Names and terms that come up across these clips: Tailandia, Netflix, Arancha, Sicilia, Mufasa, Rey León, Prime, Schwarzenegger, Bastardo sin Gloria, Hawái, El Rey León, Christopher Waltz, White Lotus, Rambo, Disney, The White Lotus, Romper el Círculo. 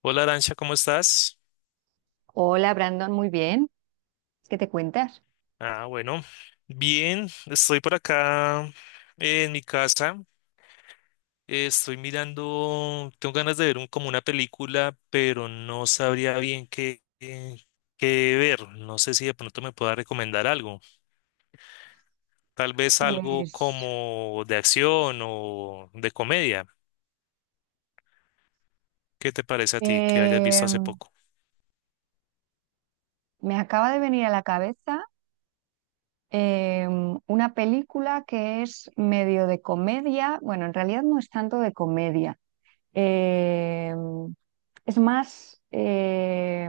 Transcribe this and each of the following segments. Hola Arancha, ¿cómo estás? Hola Brandon, muy bien. ¿Qué te cuentas? Ah, bueno, bien, estoy por acá en mi casa. Estoy mirando, tengo ganas de ver como una película, pero no sabría bien qué ver. No sé si de pronto me pueda recomendar algo. Tal vez algo Pues como de acción o de comedia. ¿Qué te parece a ti que hayas visto eh, hace poco? me acaba de venir a la cabeza eh, una película que es medio de comedia, bueno, en realidad no es tanto de comedia, eh, es más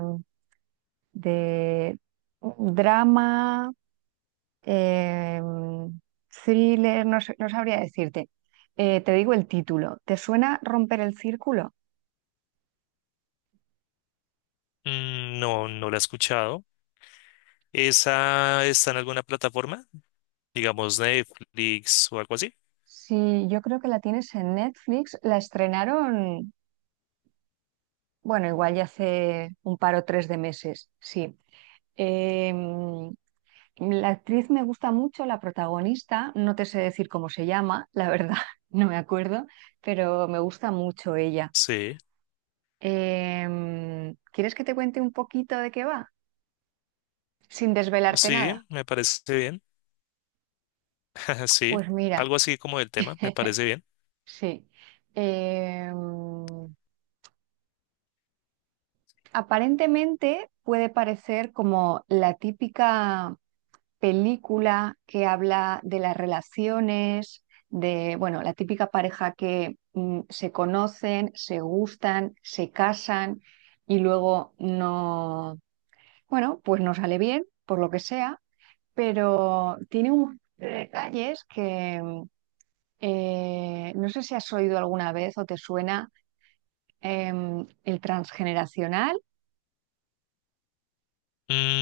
de drama, eh, thriller, no sabría decirte. Te digo el título, ¿te suena Romper el Círculo? Mm, no, no la he escuchado. ¿Esa está en alguna plataforma? Digamos Netflix o algo así. Sí, yo creo que la tienes en Netflix. La estrenaron, bueno, igual ya hace un par o tres de meses, sí. Em, la actriz me gusta mucho, la protagonista, no te sé decir cómo se llama, la verdad, no me acuerdo, pero me gusta mucho ella. Sí. ¿Quieres que te cuente un poquito de qué va? Sin desvelarte nada. Sí, me parece bien. Sí, Pues mira, algo así como del tema, me parece bien. sí. Em, Aparentemente puede parecer como la típica película que habla de las relaciones, de, bueno, la típica pareja que se conocen, se gustan, se casan y luego no, bueno, pues no sale bien, por lo que sea, pero tiene unos detalles que no sé si has oído alguna vez o te suena el transgeneracional.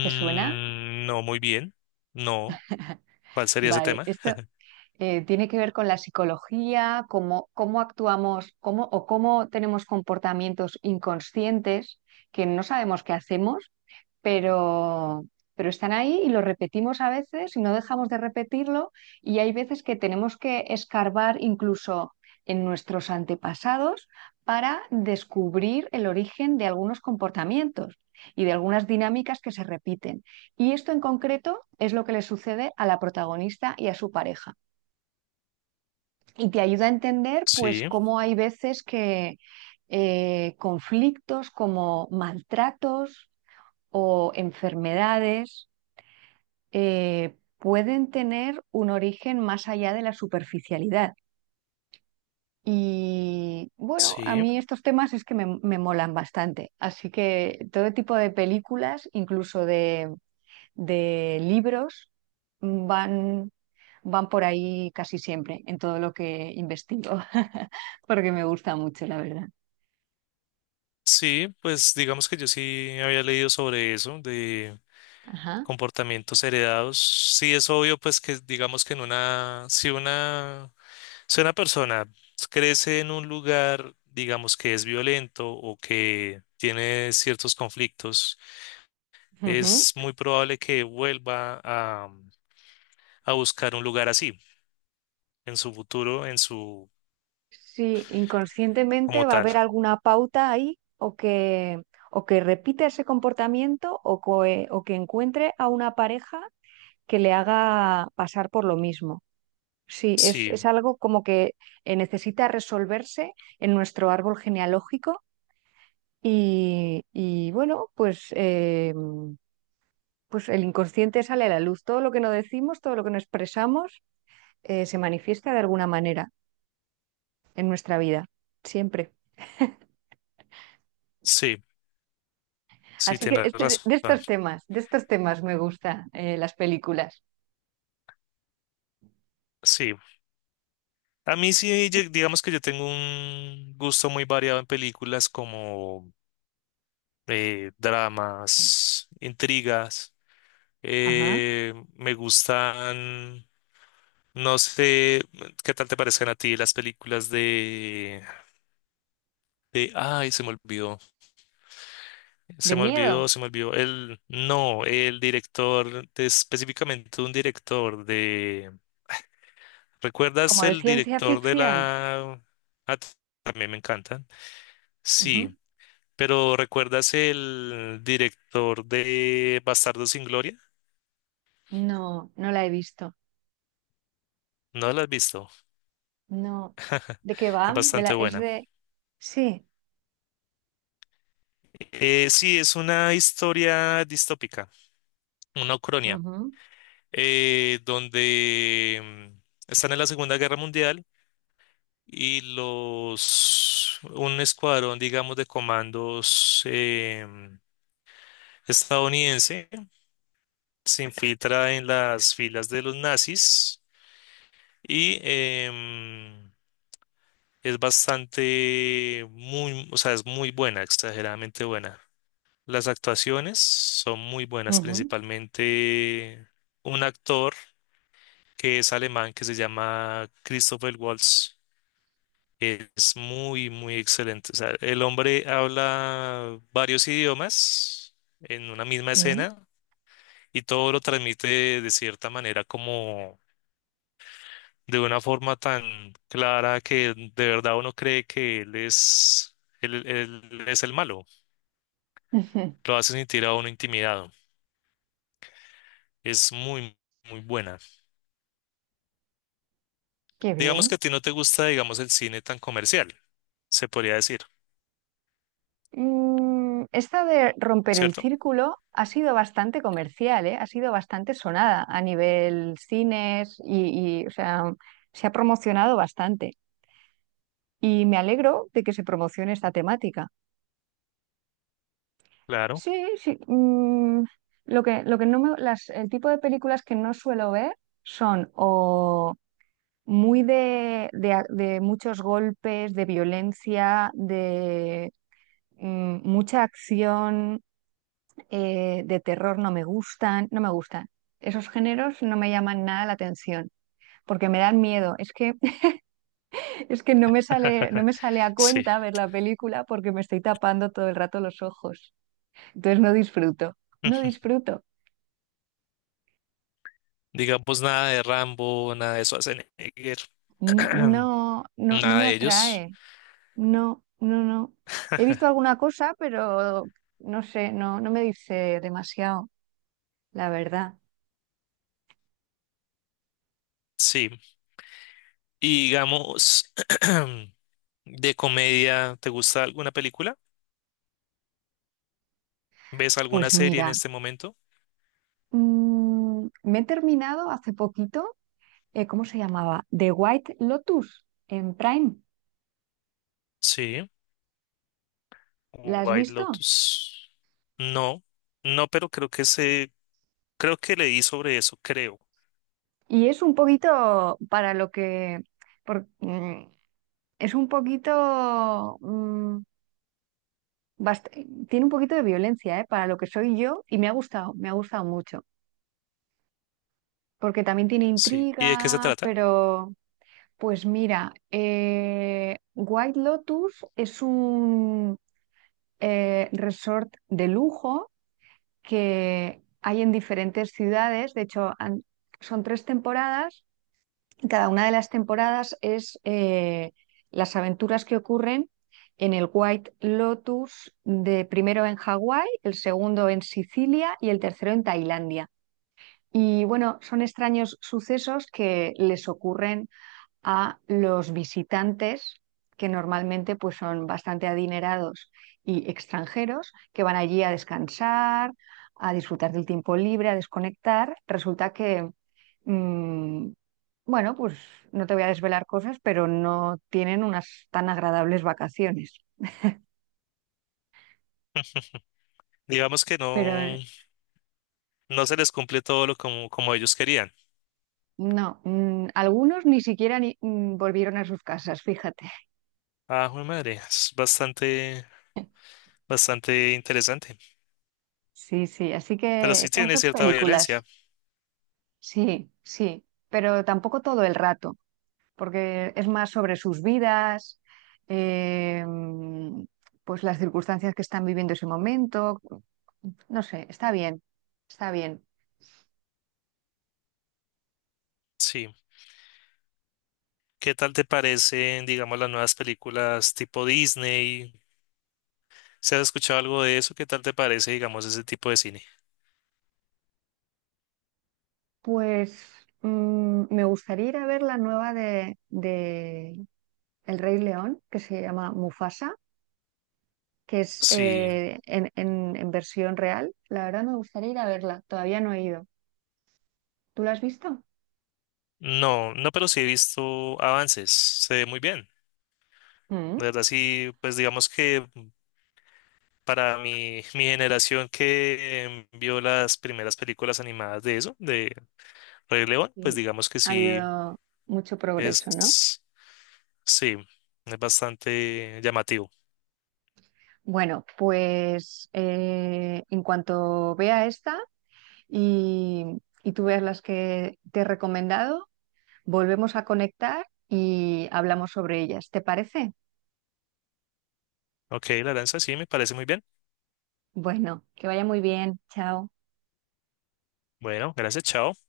¿Te suena? no, muy bien. No, ¿cuál sería ese Vale, tema? esto tiene que ver con la psicología, cómo actuamos cómo, o cómo tenemos comportamientos inconscientes que no sabemos qué hacemos, pero, pero están ahí y lo repetimos a veces y no dejamos de repetirlo y hay veces que tenemos que escarbar incluso en nuestros antepasados para descubrir el origen de algunos comportamientos y de algunas dinámicas que se repiten. Y esto en concreto es lo que le sucede a la protagonista y a su pareja y te ayuda a entender pues Sí, cómo hay veces que conflictos como maltratos o enfermedades pueden tener un origen más allá de la superficialidad. Y bueno, a sí, mí estos temas es que me molan bastante. Así que todo tipo de películas, incluso de libros, van van por ahí casi siempre en todo lo que investigo, porque me gusta mucho, la verdad. sí, pues digamos que yo sí había leído sobre eso, de Ajá. comportamientos heredados. Sí, es obvio, pues que digamos que en una, si una, si una persona crece en un lugar, digamos que es violento o que tiene ciertos conflictos, Ujú. es muy probable que vuelva a buscar un lugar así, en su futuro, en su, Sí, inconscientemente como va a tal. haber alguna pauta ahí o que repita ese comportamiento o que encuentre a una pareja que le haga pasar por lo mismo. Sí, Sí, es algo como que necesita resolverse en nuestro árbol genealógico y bueno, pues el inconsciente sale a la luz. Todo lo que no decimos, todo lo que no expresamos, se manifiesta de alguna manera en nuestra vida, siempre. sí, sí, Así que tienes razón. De estos temas me gustan las películas. Sí. A mí sí, yo- digamos que yo tengo un gusto muy variado en películas como dramas, intrigas. Ajá. Me gustan, no sé, ¿qué tal te parecen a ti las películas ay, se me olvidó. De Se me miedo, olvidó, se me olvidó. El, no, el director, de- específicamente un director de... ¿Recuerdas como de el ciencia director de ficción. la... Ah, t- también me encantan. Sí, Ujú. pero ¿recuerdas el director de Bastardo sin Gloria? No, no la he visto. No la has visto. No. ¿De qué va? Es Me la- bastante es buena. de... Sí. Sí, es una historia distópica, una ucronia, Ujú, donde están en la Segunda Guerra Mundial y los un escuadrón, digamos, de comandos estadounidense se infiltra en las filas de los nazis y es bastante muy, o sea, es muy buena, exageradamente buena. Las actuaciones son muy buenas, ujú, principalmente un actor que es alemán que se llama Christopher Waltz. Es muy, muy excelente. O sea, el hombre habla varios idiomas en una misma sí. escena y todo lo transmite de cierta manera como de una forma tan clara que de verdad uno cree que él, él es el malo. Lo hace sentir a uno intimidado. Es muy, muy buena. Qué Digamos bien. que a ti no te gusta, digamos, el cine tan comercial, se podría decir, Mm, esta de romper el ¿cierto? círculo ha sido bastante comercial, ¿eh? Ha sido bastante sonada a nivel cines o sea, se ha promocionado bastante. Y me alegro de que se promocione esta temática. Claro. Sí, sí. Lo que, lo que no me- las, el tipo de películas que no suelo ver son o muy de, de muchos golpes, de violencia, de mucha acción de terror no me gustan, no me gustan. Esos géneros no me llaman nada la atención porque me dan miedo. Es que, es que no me sale, no me sale a Sí. cuenta ver la película porque me estoy tapando todo el rato los ojos. Entonces no disfruto, no disfruto. Digamos, nada de Rambo, nada de Schwarzenegger, N- No, no, no nada me de ellos. atrae. No, no, no. He visto alguna cosa, pero no sé, no, no me dice demasiado, la verdad. Sí. Y digamos, de comedia, ¿te gusta alguna película? ¿Ves alguna Pues serie en mira, este momento? Me he terminado hace poquito ¿cómo se llamaba? The White Lotus en Prime. Sí. ¿La has White visto? Lotus. No, no, pero creo que leí sobre eso, creo. Y es un poquito para lo que... por- mm, es un poquito... bast- tiene un poquito de violencia, ¿eh? Para lo que soy yo y me ha gustado mucho. Porque también tiene Sí. ¿Y de qué se intriga, trata? pero... Pues mira, White Lotus es un resort de lujo que hay en diferentes ciudades. De hecho, son tres temporadas. Y cada una de las temporadas es las aventuras que ocurren en el White Lotus, de primero en Hawái, el segundo en Sicilia y el tercero en Tailandia. Y bueno, son extraños sucesos que les ocurren a los visitantes, que normalmente pues, son bastante adinerados y extranjeros, que van allí a descansar, a disfrutar del tiempo libre, a desconectar. Resulta que, mm, bueno, pues no te voy a desvelar cosas, pero no tienen unas tan agradables vacaciones. Digamos que Pero no, no se les cumple todo lo como, como ellos querían. no, algunos ni siquiera volvieron a sus casas, fíjate. Ah, jue madre, es bastante, bastante interesante. Sí, sí, así Pero que sí esas tiene dos cierta violencia, películas. Sí, sí, pero tampoco todo el rato, porque es más sobre sus vidas, eh, mm, pues las circunstancias que están viviendo ese momento. No sé, está bien, está bien. sí. ¿Qué tal te parecen, digamos, las nuevas películas tipo Disney? ¿Se has escuchado algo de eso? ¿Qué tal te parece, digamos, ese tipo de cine? Pues me gustaría ir a ver la nueva de El Rey León, que se llama Mufasa, que es Sí, en versión real. La verdad me gustaría ir a verla, todavía no he ido. ¿Tú la has visto? no, no, pero sí he visto avances, se ve muy bien. Mm, De verdad, sí, pues digamos que para mi generación que vio las primeras películas animadas de eso, de Rey León, pues sí. digamos que Ha sí, habido mucho progreso, ¿no? es, sí, es bastante llamativo. Bueno, pues en cuanto vea esta y, y tú veas las que te he recomendado, volvemos a conectar y hablamos sobre ellas. ¿Te parece? Ok, la danza sí, me parece muy bien. Bueno, que vaya muy bien. Chao. Bueno, gracias, chao.